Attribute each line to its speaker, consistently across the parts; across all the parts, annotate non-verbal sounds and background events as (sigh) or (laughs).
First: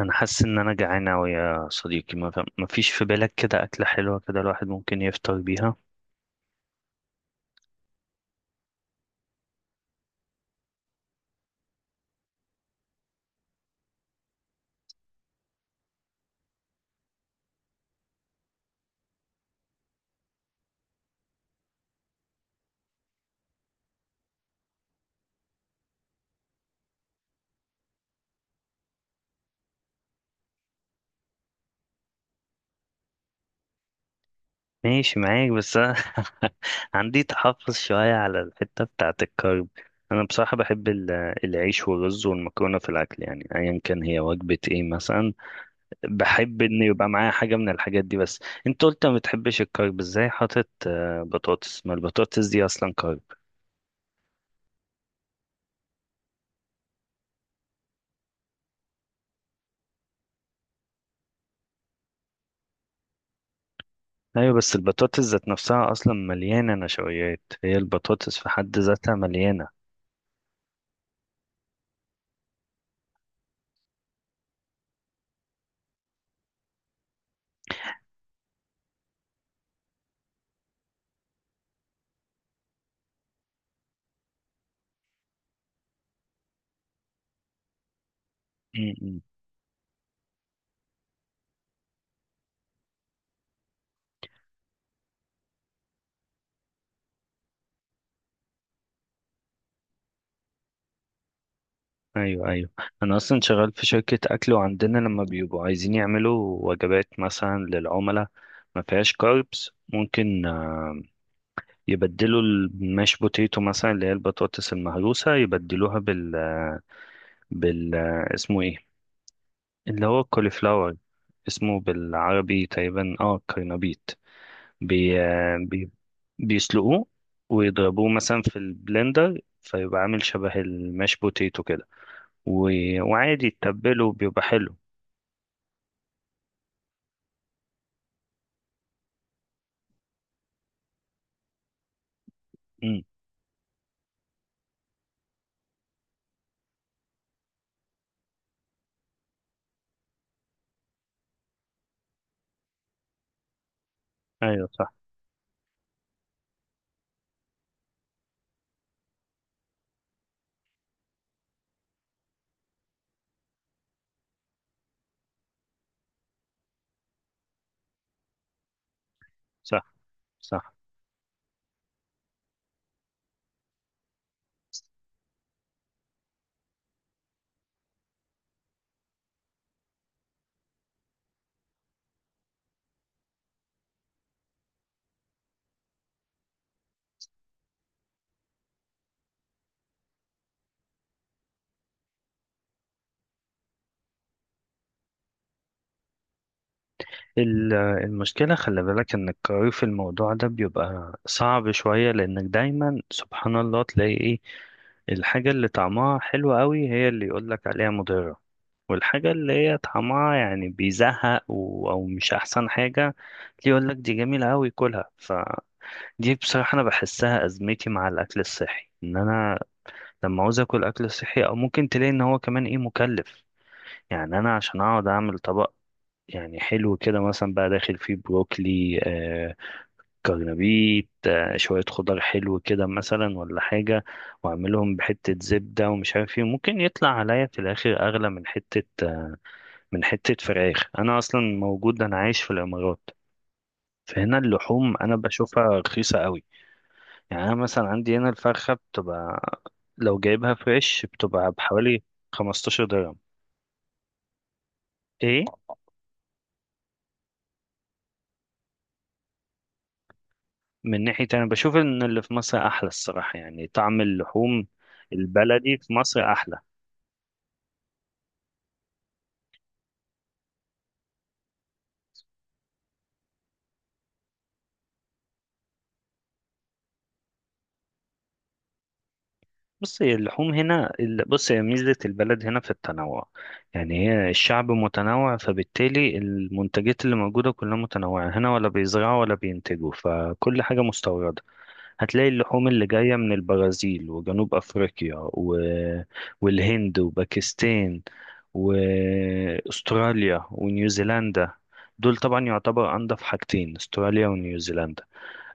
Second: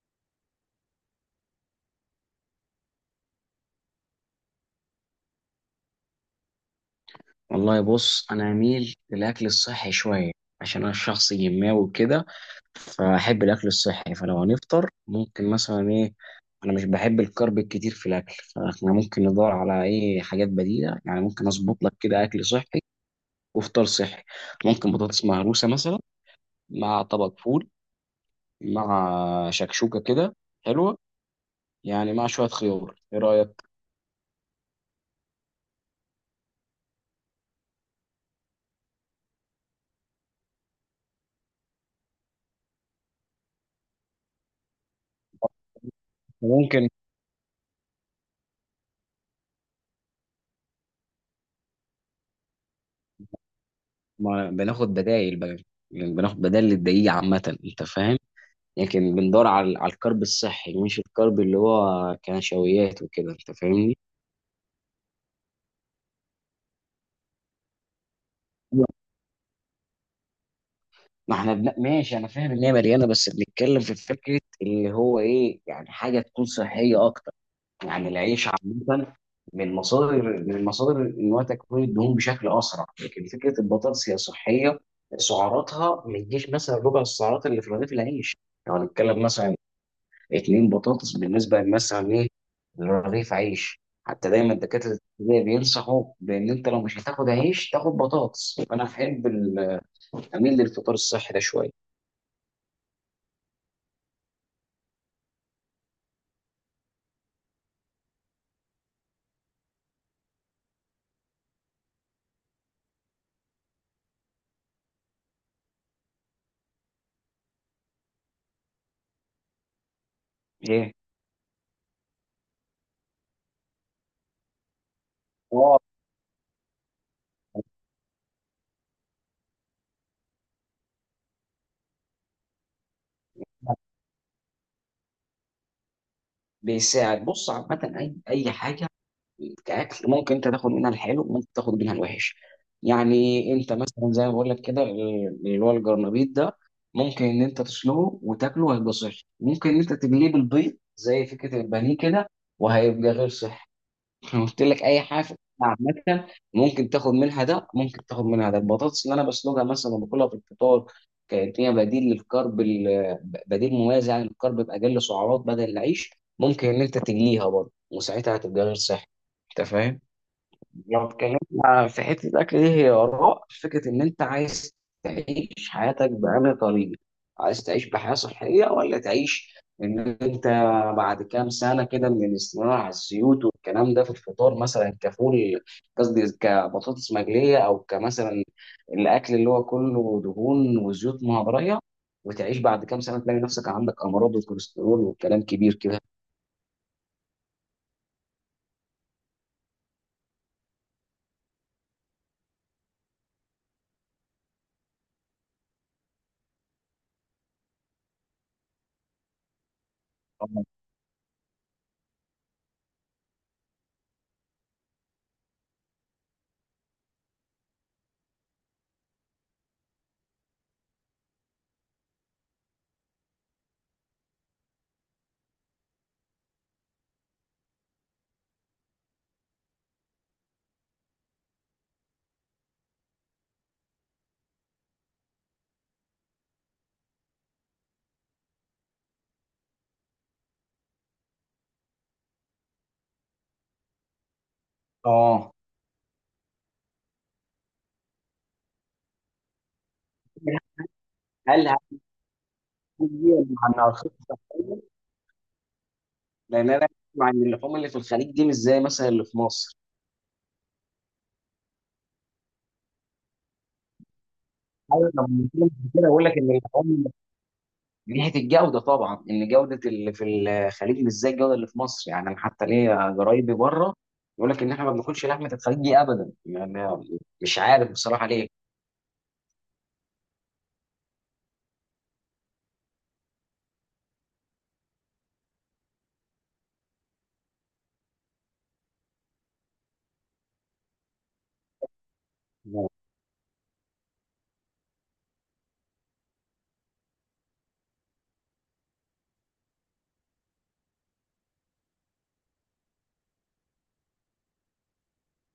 Speaker 1: انا حاسس ان انا جعان اوي يا صديقي، ما فيش في بالك كده اكله حلوه كده الواحد ممكن يفطر بيها؟
Speaker 2: والله بص، انا اميل للاكل الصحي شويه. عشان انا شخص جماوي وكده، فاحب الاكل الصحي. فلو هنفطر، ممكن مثلا ايه. انا مش بحب الكرب الكتير في الاكل، فاحنا ممكن ندور على ايه حاجات بديله. يعني ممكن اظبط لك كده اكل صحي وفطار صحي. ممكن بطاطس مهروسه مثلا مع طبق فول مع شكشوكه كده حلوه. يعني مع شويه خيار، ايه رايك؟
Speaker 1: ماشي معاك بس أنا (laughs) عندي تحفظ شويه على الحته بتاعه الكرب. انا بصراحه بحب العيش والرز والمكرونه في الاكل، يعني ايا كان هي وجبه ايه مثلا بحب ان
Speaker 2: ممكن.
Speaker 1: يبقى معايا حاجه من الحاجات دي. بس انت قلت ما بتحبش الكرب، ازاي حاطط بطاطس؟ ما البطاطس دي اصلا كرب.
Speaker 2: ما بناخد بدائل بقى، يعني بناخد بدائل للدقيق عامه، انت فاهم. لكن بندور على الكرب الصحي، مش الكرب اللي هو كنشويات وكده، انت فاهمني.
Speaker 1: ايوه بس البطاطس ذات نفسها اصلا مليانه نشويات، هي البطاطس في حد ذاتها مليانه.
Speaker 2: ما احنا ماشي، انا فاهم ان هي مليانه، بس بنتكلم في فكره اللي هو ايه، يعني حاجه تكون صحيه اكتر. يعني العيش عامه من مصادر ان هو تكوين الدهون بشكل اسرع، لكن فكره البطاطس هي صحيه. سعراتها ما تجيش مثلا ربع السعرات اللي في رغيف العيش. لو يعني
Speaker 1: امم.
Speaker 2: هنتكلم مثلا اتنين بطاطس بالنسبه للناس ايه لرغيف عيش. حتى دايما دكاتره الابتدائي بينصحوا بان انت لو مش هتاخد عيش تاخد بطاطس. فانا اميل للفطار الصحي ده شويه.
Speaker 1: ايوه ايوه، انا اصلا شغال في شركه اكل وعندنا لما بيبقوا عايزين يعملوا وجبات مثلا للعملاء ما فيهاش كاربس، ممكن يبدلوا الماش بوتيتو مثلا اللي هي البطاطس المهروسه، يبدلوها بال آه، بال آه، اسمه ايه، اللي هو
Speaker 2: ايه.
Speaker 1: الكوليفلاور. اسمه بالعربي تقريبا اه كرنبيط. بي... آه،
Speaker 2: اه.
Speaker 1: بي... بيسلقوه ويضربوه مثلا في البلندر فيبقى عامل شبه الماش بوتيتو كده، و... وعادي تتبله بيبقى حلو.
Speaker 2: بيساعد. بص عامه اي حاجه كاكل ممكن انت تاخد منها الحلو، ممكن تاخد منها الوحش.
Speaker 1: امم.
Speaker 2: يعني انت مثلا زي ما بقول لك كده اللي هو الجرنبيط ده، ممكن ان انت تسلقه وتاكله هيبقى صحي، ممكن ان انت تقليه بالبيض زي فكره البانيه كده وهيبقى غير صحي. انا قلت
Speaker 1: ايوه
Speaker 2: لك
Speaker 1: صح.
Speaker 2: اي حاجه في الأكل عامه، ممكن تاخد منها ده، ممكن تاخد منها ده. البطاطس اللي انا بسلقها مثلا وباكلها في الفطار كانت هي بديل للكرب بديل موازي عن الكرب باقل سعرات بدل العيش. ممكن ان انت تجليها برضه وساعتها هتبقى غير صحي، انت
Speaker 1: صح.
Speaker 2: فاهم.
Speaker 1: صح.
Speaker 2: لو اتكلمنا في حتة الأكل دي، هي آراء فكرة إن أنت عايز تعيش حياتك بأنهي طريقة؟ عايز تعيش بحياة صحية ولا تعيش إن أنت بعد كام سنة كده من الاستمرار على الزيوت والكلام ده في الفطار مثلا كفول، قصدي كبطاطس مقلية أو كمثلا الأكل اللي هو كله دهون وزيوت مهضرية، وتعيش بعد كام سنة تلاقي نفسك عندك أمراض وكوليسترول وكلام كبير كده.
Speaker 1: المشكلة خلي بالك ان القرار في الموضوع ده بيبقى صعب شوية، لانك دايما سبحان الله تلاقي ايه الحاجة اللي طعمها حلو قوي هي اللي يقولك عليها مضرة، والحاجة اللي هي طعمها يعني بيزهق او مش احسن حاجة، اللي يقولك دي جميلة قوي كلها فدي. بصراحة انا بحسها ازمتي مع الاكل الصحي، ان انا لما عاوز اكل اكل صحي او ممكن تلاقي ان هو كمان ايه مكلف. يعني انا عشان اقعد اعمل طبق يعني حلو كده مثلا بقى داخل فيه بروكلي، كرنبيت، شوية خضار حلو كده مثلا ولا حاجة، واعملهم بحتة زبدة ومش عارف ايه، ممكن يطلع عليا في الاخر اغلى من حتة آه من حتة فراخ. انا اصلا موجود، انا عايش في الامارات، فهنا اللحوم انا
Speaker 2: آه.
Speaker 1: بشوفها رخيصة قوي. يعني أنا مثلا عندي هنا الفرخة بتبقى لو جايبها فريش بتبقى
Speaker 2: هل هل
Speaker 1: بحوالي 15 درهم.
Speaker 2: هل مع إنها خطة.
Speaker 1: إيه؟
Speaker 2: لان انا اسمع ان اللحوم اللي في الخليج دي مش زي مثلا اللي في مصر.
Speaker 1: من ناحية أنا بشوف إن اللي في مصر أحلى الصراحة، يعني طعم اللحوم
Speaker 2: ايوه، لما بتكلم
Speaker 1: البلدي
Speaker 2: في
Speaker 1: في
Speaker 2: كده بقول
Speaker 1: مصر
Speaker 2: لك ان
Speaker 1: أحلى.
Speaker 2: اللحوم من ناحيه الجوده طبعا، ان جوده اللي في الخليج مش زي الجوده اللي في مصر. يعني أنا حتى ليا قرايبي بره يقول لك ان احنا ما بناكلش لحمه الخليج دي ابدا، يعني مش عارف بصراحه ليه.
Speaker 1: بص هي اللحوم هنا بص هي ميزة البلد هنا في التنوع، يعني هي الشعب متنوع فبالتالي المنتجات اللي موجودة كلها متنوعة، هنا ولا بيزرعوا ولا بينتجوا فكل حاجة مستوردة. هتلاقي اللحوم اللي جاية من البرازيل وجنوب أفريقيا والهند وباكستان وأستراليا ونيوزيلندا. دول طبعا يعتبر أنضف حاجتين أستراليا ونيوزيلندا.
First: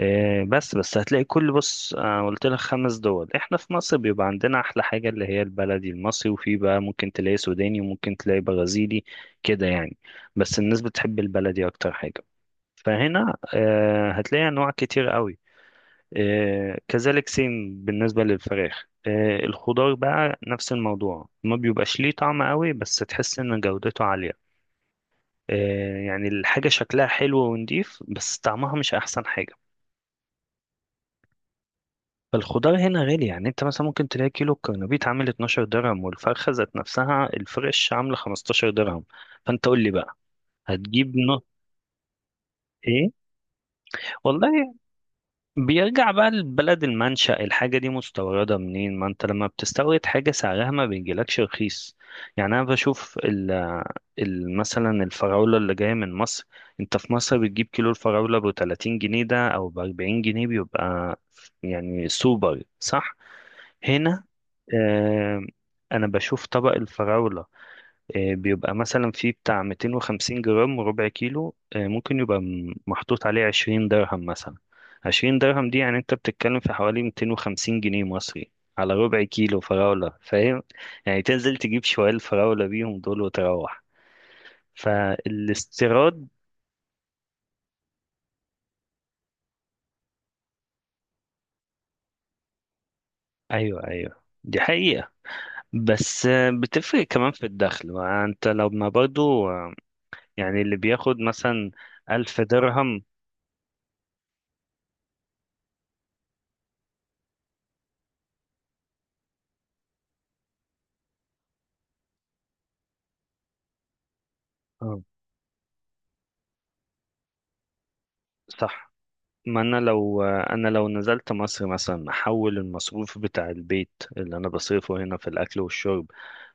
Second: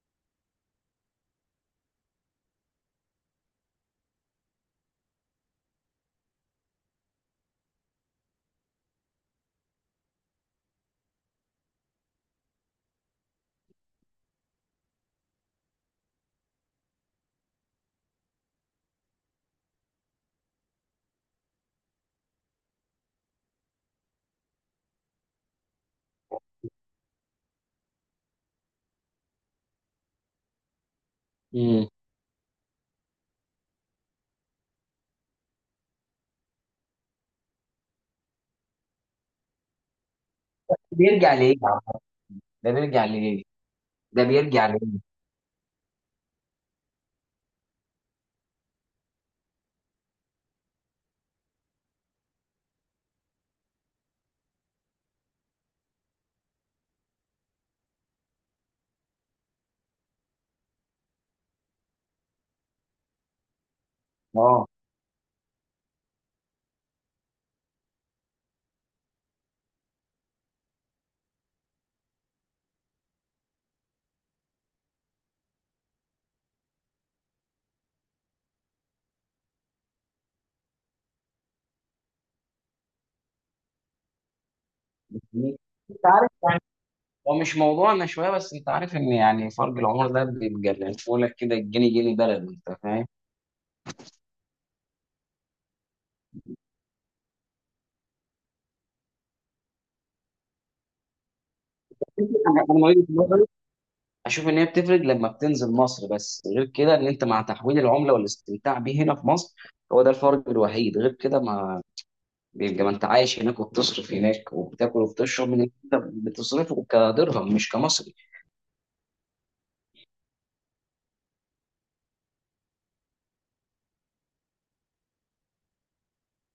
Speaker 1: بس بس هتلاقي كل بص، قلت لك خمس دول، احنا في مصر بيبقى عندنا أحلى حاجة اللي هي البلدي المصري، وفي بقى ممكن تلاقي سوداني وممكن تلاقي برازيلي كده يعني. بس الناس بتحب البلدي أكتر حاجة. فهنا هتلاقي أنواع كتير قوي. كذلك سيم بالنسبة للفراخ. الخضار بقى نفس الموضوع، ما بيبقاش ليه طعم قوي بس تحس ان جودته عالية. يعني الحاجة شكلها حلو ونضيف بس طعمها مش احسن حاجة.
Speaker 2: مم.
Speaker 1: فالخضار هنا غالي، يعني انت مثلا ممكن تلاقي كيلو الكرنبيط عامل 12 درهم، والفرخة ذات نفسها الفريش عاملة 15 درهم. فانت قول لي بقى هتجيب
Speaker 2: بيرجع
Speaker 1: نص
Speaker 2: ليه يا عم؟ ده بيرجع
Speaker 1: ايه؟
Speaker 2: ليه. ده
Speaker 1: والله
Speaker 2: بيرجع ليه.
Speaker 1: بيرجع بقى لبلد المنشأ، الحاجة دي مستوردة منين؟ ما انت لما بتستورد حاجة سعرها ما بيجيلكش رخيص. يعني انا بشوف مثلا الفراولة اللي جاية من مصر، انت في مصر بتجيب كيلو الفراولة ب 30 جنيه ده او ب 40 جنيه، بيبقى يعني سوبر صح. هنا
Speaker 2: اه.
Speaker 1: آه انا بشوف طبق الفراولة بيبقى مثلا فيه بتاع 250 جرام ربع كيلو، ممكن يبقى محطوط عليه 20 درهم مثلا. 20 درهم دي يعني انت بتتكلم في حوالي 250 جنيه مصري على ربع كيلو فراولة، فاهم؟ يعني تنزل تجيب شوية الفراولة بيهم دول وتروح
Speaker 2: انت
Speaker 1: فالاستيراد.
Speaker 2: عارف يعني، هو مش موضوعنا شويه، بس انت عارف ان يعني فرق العمر ده بيبقى لك كده الجنيه جنيه بلد، انت فاهم.
Speaker 1: ايوه ايوه دي حقيقة. بس بتفرق كمان في الدخل، ما انت لما برضو يعني اللي بياخد مثلا ألف
Speaker 2: انا أنا
Speaker 1: درهم.
Speaker 2: مريض اشوف ان هي بتفرق لما بتنزل مصر، بس غير كده ان انت مع تحويل العمله والاستمتاع بيه هنا في مصر، هو ده الفرق الوحيد. غير كده ما بيبقى، ما انت عايش هناك وبتصرف هناك وبتاكل
Speaker 1: آه،
Speaker 2: وبتشرب من اللي انت بتصرفه كدرهم مش كمصري.
Speaker 1: صح. ما انا لو انا لو نزلت مصر مثلا احول المصروف بتاع البيت اللي انا بصرفه هنا في الاكل والشرب،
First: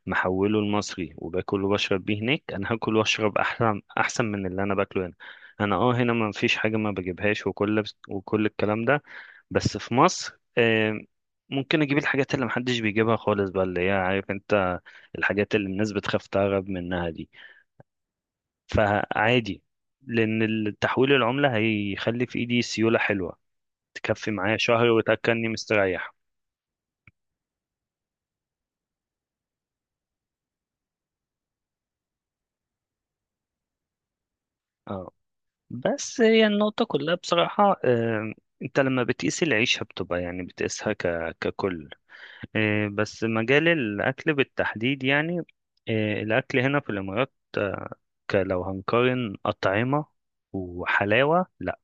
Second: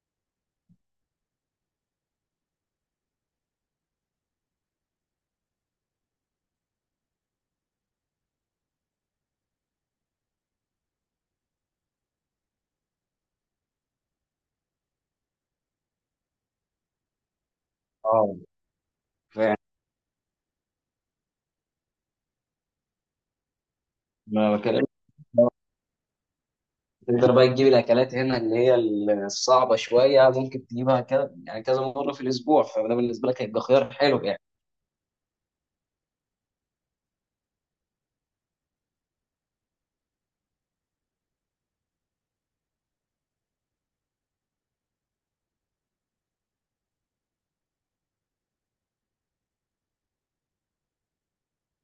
Speaker 1: محوله لمصري وباكل وبشرب بيه هناك، انا هاكل واشرب احسن احسن من اللي انا باكله هنا. انا اه هنا ما فيش حاجه ما بجيبهاش وكل الكلام ده. بس في مصر ممكن اجيب الحاجات اللي محدش بيجيبها خالص بقى، اللي هي عارف انت الحاجات اللي الناس بتخاف تهرب منها دي.
Speaker 2: اه. فيعني
Speaker 1: فعادي، لان التحويل العمله هيخلي في ايدي سيوله حلوه تكفي
Speaker 2: ما
Speaker 1: معايا
Speaker 2: بكلمك،
Speaker 1: شهر وتأكلني مستريح.
Speaker 2: تقدر بقى تجيب الاكلات هنا اللي هي الصعبه شويه، ممكن تجيبها كده يعني كذا مره في الاسبوع، فده بالنسبه لك هيبقى خيار حلو يعني.
Speaker 1: اه بس هي النقطة كلها بصراحة، انت لما بتقيس العيشة بتبقى يعني بتقيسها ككل. بس مجال الأكل بالتحديد يعني، الأكل هنا في الإمارات، لو هنقارن أطعمة وحلاوة، لا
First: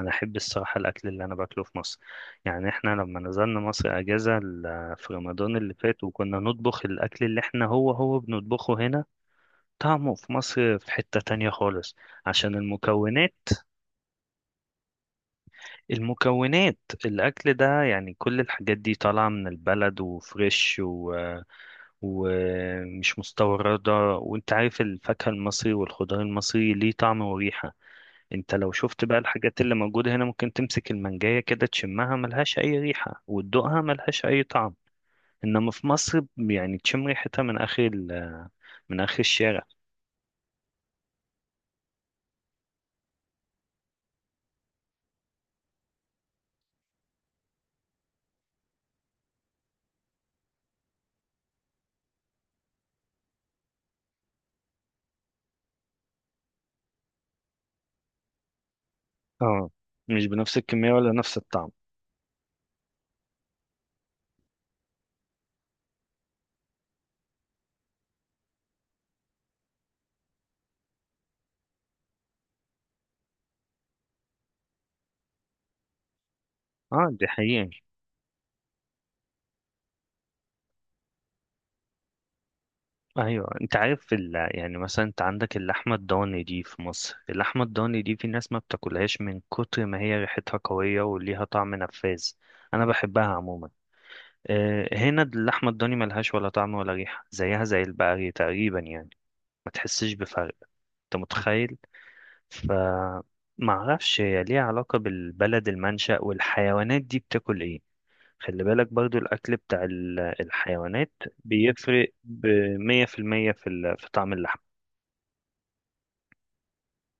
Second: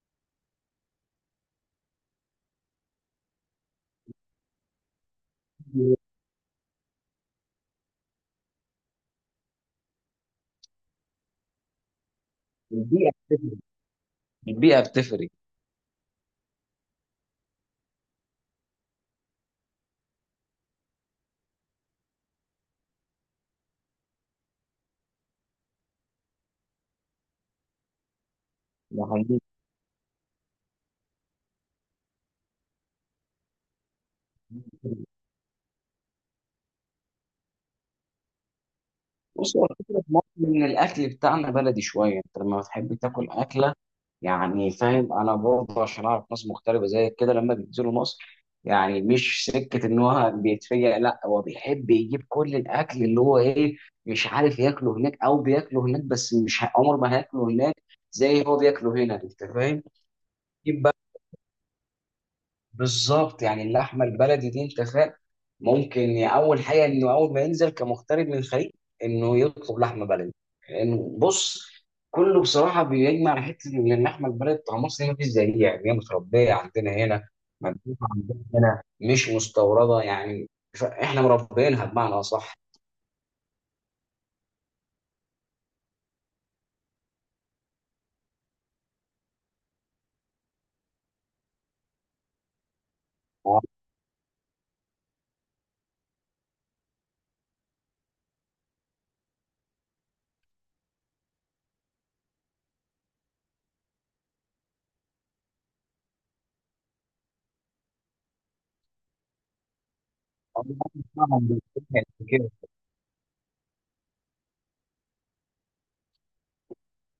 Speaker 1: أنا أحب الصراحة الأكل اللي أنا باكله في مصر. يعني إحنا لما نزلنا مصر أجازة في رمضان اللي فات
Speaker 2: (laughs)
Speaker 1: وكنا نطبخ الأكل اللي إحنا هو بنطبخه هنا، طعمه في مصر في حتة تانية خالص عشان
Speaker 2: البيئه
Speaker 1: المكونات.
Speaker 2: بتفرق. البيئه بتفرق.
Speaker 1: المكونات، الأكل ده يعني كل الحاجات دي طالعة من البلد وفريش ومش مستوردة. وانت عارف الفاكهة المصري والخضار المصري ليه طعم وريحة، انت لو شفت بقى
Speaker 2: ده
Speaker 1: الحاجات اللي موجودة هنا ممكن تمسك المانجاية كده تشمها ملهاش أي ريحة وتدوقها ملهاش أي طعم.
Speaker 2: حقيقي.
Speaker 1: إنما في مصر يعني تشم ريحتها من من آخر
Speaker 2: بص
Speaker 1: الشارع.
Speaker 2: هو الفكرة في مصر إن الأكل بتاعنا بلدي شوية، أنت لما بتحب تاكل أكلة، يعني فاهم. أنا برضه عشان أعرف ناس مغتربة زي كده لما بينزلوا مصر، يعني مش سكة إن هو بيتفيق، لا هو بيحب يجيب كل الأكل اللي هو إيه مش عارف ياكله هناك أو بياكله هناك، بس مش عمر ما هياكله هناك زي هو بياكله هنا، أنت
Speaker 1: اه
Speaker 2: فاهم؟
Speaker 1: مش بنفس
Speaker 2: يجيب.
Speaker 1: الكمية ولا نفس الطعم.
Speaker 2: بالظبط. يعني اللحمه البلدي دي، انت فاهم، ممكن يعني اول حاجه انه اول ما ينزل كمغترب من الخليج انه يطلب لحمه بلدي. لانه بص، كله بصراحه بيجمع على حته ان اللحمه البلدي بتاع مصر ما فيش زيها، يعني هي متربيه عندنا
Speaker 1: اه دي
Speaker 2: هنا،
Speaker 1: حقيقة.
Speaker 2: مبيوتة عندنا هنا، مش مستورده يعني. احنا مربينها بمعنى
Speaker 1: ايوه انت عارف يعني مثلا انت عندك اللحمة الضاني دي في مصر، اللحمة الضاني دي في ناس ما بتاكلهاش من كتر ما هي ريحتها قوية وليها طعم نفاذ، انا بحبها عموما. هنا اللحمة الضاني ملهاش ولا طعم ولا ريحة زيها زي البقري تقريبا، يعني ما تحسش بفرق، انت متخيل؟ ف معرفش هي ليها علاقة بالبلد المنشأ والحيوانات دي بتاكل ايه. خلي بالك برضو الأكل بتاع الحيوانات
Speaker 2: اصح.
Speaker 1: بيفرق بمية في المية في في طعم اللحم.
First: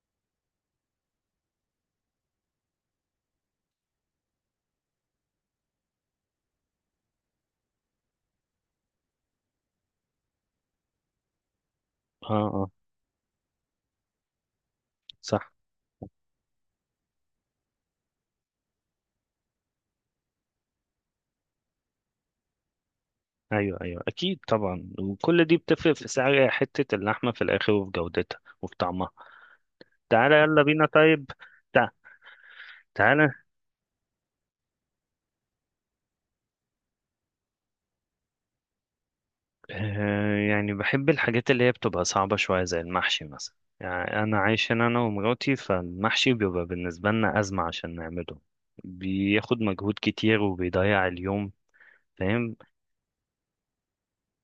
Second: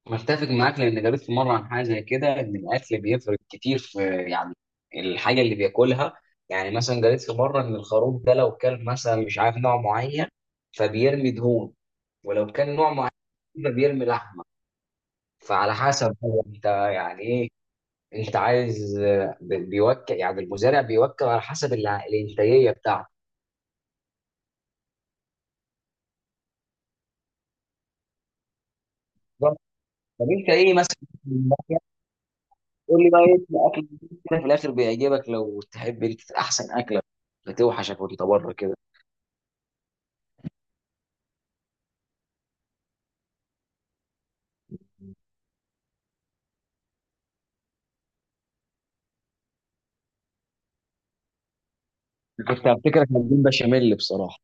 Speaker 2: متفق معاك، لان قريت في مره عن حاجه زي كده ان الاكل بيفرق كتير في يعني الحاجه اللي بياكلها. يعني مثلا قريت في مره ان الخروف ده لو كان مثلا مش عارف نوع معين فبيرمي دهون،
Speaker 1: اه.
Speaker 2: ولو
Speaker 1: اه
Speaker 2: كان نوع معين بيرمي لحمه.
Speaker 1: صح.
Speaker 2: فعلى حسب هو انت يعني ايه، انت عايز بيوكل. يعني المزارع بيوكل على حسب الانتاجيه بتاعته.
Speaker 1: أيوه أيوه أكيد طبعا، وكل دي بتفرق في سعر حتة اللحمة في الآخر وفي جودتها وفي طعمها.
Speaker 2: طب
Speaker 1: تعالى
Speaker 2: انت
Speaker 1: يلا
Speaker 2: ايه
Speaker 1: بينا
Speaker 2: مثلا؟
Speaker 1: طيب. تع-
Speaker 2: قول لي بقى
Speaker 1: تعالى،
Speaker 2: ايه الاكل اللي في الاخر بيعجبك؟ لو تحب انت احسن اكله بتوحشك وانت بره كده.
Speaker 1: يعني بحب الحاجات اللي هي بتبقى صعبة شوية زي المحشي مثلا. يعني أنا عايش هنا أنا ومراتي، فالمحشي بيبقى بالنسبة لنا أزمة عشان نعمله، بياخد مجهود كتير وبيضيع اليوم، فاهم؟
Speaker 2: كنت هفتكرك هتجيب بشاميل بصراحة.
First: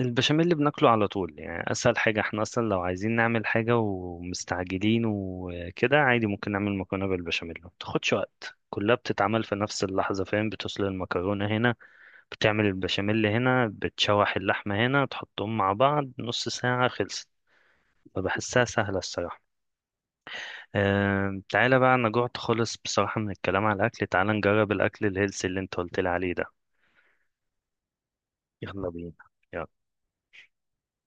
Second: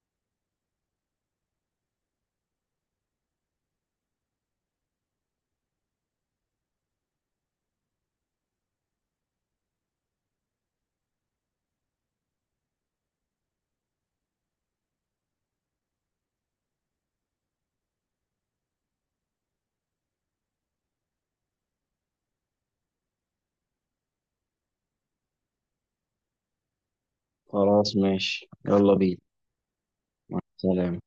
Speaker 1: البشاميل اللي بناكله على طول يعني اسهل حاجه، احنا اصلا لو عايزين نعمل حاجه ومستعجلين وكده عادي ممكن نعمل مكرونه بالبشاميل ما بتاخدش وقت، كلها بتتعمل في نفس اللحظه، فاهم؟ بتوصل المكرونه هنا، بتعمل البشاميل هنا، بتشوح اللحمه هنا، تحطهم مع بعض نص ساعه خلصت، فبحسها سهله الصراحه. أه تعالى بقى انا جوعت خالص بصراحه من الكلام على الاكل، تعالى نجرب الاكل الهيلثي اللي انت قلت لي عليه ده.
Speaker 2: خلاص ماشي،
Speaker 1: يلا
Speaker 2: يلا
Speaker 1: بينا.
Speaker 2: بينا.
Speaker 1: يلا.
Speaker 2: مع السلامة.